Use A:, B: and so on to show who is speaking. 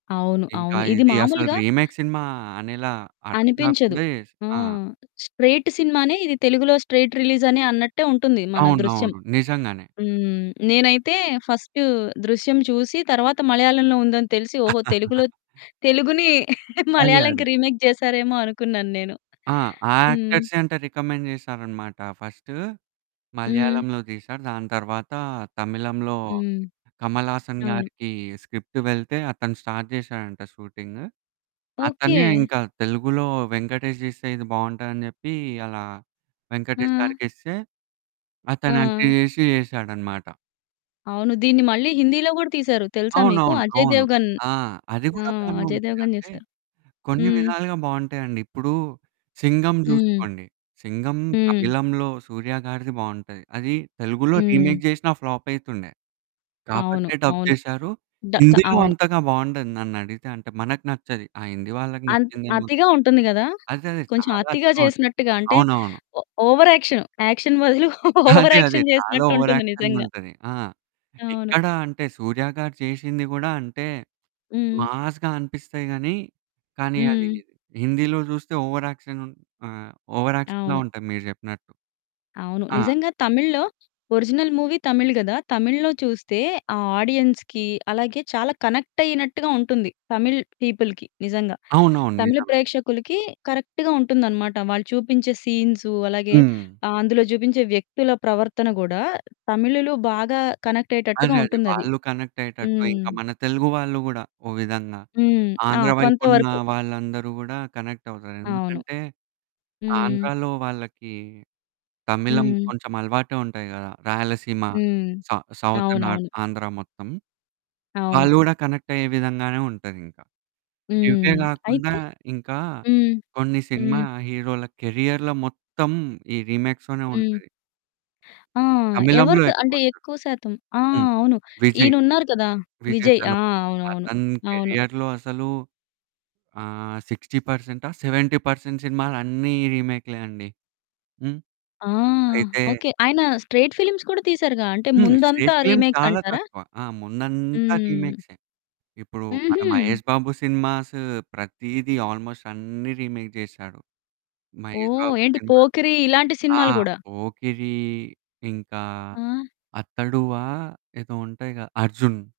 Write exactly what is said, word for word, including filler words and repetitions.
A: అవును,
B: ఇంకా
A: అవును. ఇది
B: ఇది అసలు
A: మాములుగా
B: రీమేక్ సినిమా అనేలా అర్థం
A: అనిపించదు.
B: కాకుండా చేస్
A: ఆ!
B: ఆ!
A: స్ట్రెయిట్ సినిమానే ఇది. తెలుగులో స్ట్రెయిట్ రిలీజ్ అనే అన్నట్టే ఉంటుంది మన 'దృశ్యం'.
B: అవునవును, నిజంగానే.
A: హ్మ్. నేనైతే ఫస్ట్ 'దృశ్యం' చూసి, తరువాత మలయాళంలో ఉందని తెలిసి, ఓహో! తెలుగులో తెలుగుని
B: అదే,
A: మలయాళంకి
B: అదే.
A: రీమేక్ జేసారేమో అనుకున్నాను నేను.
B: ఆ! ఆ
A: హ్మ్.
B: యాక్టర్సే అంట రికమెండ్ చేసారనమాట. ఫస్ట్
A: హ్మ్.
B: మలయాళంలో తీసారు. దాని తర్వాత తమిళంలో
A: హ్మ్.
B: కమల్ హాసన్
A: అవును
B: గారికి స్క్రిప్ట్ వెళ్తే, అతను స్టార్ట్ జేశాడంట షూటింగ్. అతనే
A: ఓకే.
B: ఇంకా తెలుగులో వెంకటేష్ తీస్తే ఇది బావుంటాదని చెప్పి అలా వెంకటేష్
A: ఆ!
B: గారికి ఇస్తే, అతను యాక్ట్
A: ఆ!
B: జేశి యేశాడనమాట.
A: అవును. దీన్ని మళ్ళీ హిందీలో కూడా తీసారు. తెలుసా మీకు?
B: అవునవును.
A: అజయ్
B: అవును.
A: దేవగన్.
B: ఆ! అది
A: ఆ!
B: గూడా బానే
A: అజయ్
B: ఉంటది.
A: దేవగన్
B: అంటే
A: చేసారు.
B: కొన్ని
A: హ్మ్.
B: విధాలుగా బావుంటాయండి. ఇప్పుడు 'సింగం'
A: హ్మ్.
B: జూసుకోండి. 'సింగం'
A: హ్మ్.
B: తమిళంలో సూర్య గారిది బావుంటది. అది తెలుగులో
A: హ్మ్.
B: రీమేక్ జేషినా ఫ్లాప్ అయితుండే.
A: అవును,
B: కాబట్టే డబ్
A: అవును,
B: చేశారు.
A: డ క
B: హిందీలో
A: అవును.
B: అంతగా బావుండదు, నన్నడిగితే. అంటే మనకు నచ్చది. ఆ హిందీ వాళ్ళకి
A: అంత్
B: నచ్చిందేమో గా
A: అతిగా ఉంటుంది కదా!
B: అదే అదే.
A: కొంచెం
B: చాలా
A: అతిగా
B: చోట్
A: చేసినట్టుగా, అంటే
B: అవునవును.
A: ఓ ఓవర్ యాక్షన్, యాక్షన్ బదులు ఓవర్
B: అదే అదే.
A: యాక్షన్
B: చాలా
A: చేసినట్టుంటుంది నిజంగా.
B: ఓవరాక్షన్‌గుంటది. ఆ!
A: అవును.
B: ఎక్కడ అంటే సూర్య గారు చేసింది గూడా అంటే
A: హ్మ్.
B: మాస్‌గా అనిపిస్తాయి గాని, కానీ అది
A: హ్మ్.
B: హిందీలో చూస్తే ఓవరాక్షన్, ఉన్ ఆహ్, ఓవరాక్షన్‌లా
A: అవును.
B: ఉంటది మీరు చెప్పినట్టు.
A: అవును.
B: ఆ!
A: నిజంగా తమిళ్లో ఒరిజినల్ మూవీ తమిళ్ గదా! తమిళ్లో చూస్తే ఆ ఆడియన్స్‌కి అలాగే చాలా కనెక్ట్ అయినట్టుగా ఉంటుంది. తమిళ్ పీపుల్‌కి నిజంగా
B: అవునవును,
A: తమిళ
B: నిజమే.
A: ప్రేక్షకులకి కరెక్ట్‌గా ఉంటుందనమాట. వాళ్ళు చూపించే సీన్సు. అలాగే
B: హ్మ్.
A: ఆహ్, అందులో చూపించే వ్యక్తుల ప్రవర్తన గూడా తమిళులు బాగా కనెక్ట్
B: అదే
A: అయ్యేటట్టుగా
B: అదే.
A: ఉంటుందది.
B: వాళ్ళు కనెక్ట్ అయ్యేటట్టు
A: హ్మ్.
B: ఇంకా మన తెలుగు వాళ్ళు కూడా ఒక విధంగా
A: హ్మ్. ఆ!
B: ఆంధ్ర
A: కొంత
B: వైపున్న
A: వరకు.
B: వాళ్ళందరూ గూడా కనెక్ట్ అవుతారు.
A: అవును,
B: ఎందుకంటే
A: హ్మ్.
B: ఆంధ్రాలో వాళ్ళకి తమిళం
A: హ్మ్.
B: కొంచెం అలవాటే ఉంటాయి గదా! రాయలసీమ,
A: హ్మ్.
B: సౌ సౌత్ నార్త్
A: అవునవును.
B: ఆంధ్ర మొత్తం
A: అవును.
B: వాళ్ళు గూడా కనెక్ట్ అయ్యే విధంగానే ఉంటదింకా. ఇవ్వే
A: హ్మ్.
B: గాకుండా
A: అయితే
B: ఇంకా
A: హ్మ్.
B: కొన్ని సినిమా
A: హ్మ్.
B: హీరోల కెరియర్‌లో మొత్తం ఈ రీమేక్స్‌లోనే
A: హ్మ్.
B: ఉంటది.
A: ఆ!
B: తమిళంలో
A: ఎవరికి అంటే
B: ఎక్కువుంటది.
A: ఎక్కువ శాతం ఆ!
B: హ్మ్,
A: అవును
B: విజయ్,
A: ఈయనున్నారు కదా
B: విజయ్
A: విజయ్ ఆ!
B: దళపతి
A: అవునవును,
B: అతని
A: అవును.
B: కెరియర్‌లో అసలు ఆహ్, సిక్స్టీ పర్సెంట్ ఆ? సెవెంటీ పర్సెంట్ సినిమాలన్నీ రీమేక్‌లే అండి. హ్మ్,
A: ఆ!
B: అయితే
A: ఓకే. ఆయన స్ట్రెయిట్ ఫిల్మ్స్ కూడా తీసారుగా! అంటే
B: హ్మ్.
A: ముందంతా
B: స్ట్రెయిట్ ఫిల్మ్స్ చాలా
A: రీమేక్సంటారా?
B: తక్కువ. ఆ! ముందంతా
A: హ్మ్.
B: రీమేక్సే. ఇప్పుడు మన
A: హుహు.
B: మహేష్ బాబు సినిమాసు ప్రతీది ఆల్‌మోస్ట్ అన్నీ రీమేక్ చేశాడు. మహేష్
A: ఓహ్!
B: బాబు
A: ఏంటి
B: సినిమాకి
A: 'పోకిరి' ఇలాంటి
B: ఆ!
A: సినిమాలు గూడా
B: 'పోకిరి', ఇంకా
A: ఆ!
B: అతడువా ఏదో ఉంటాయిగా 'అర్జున్.'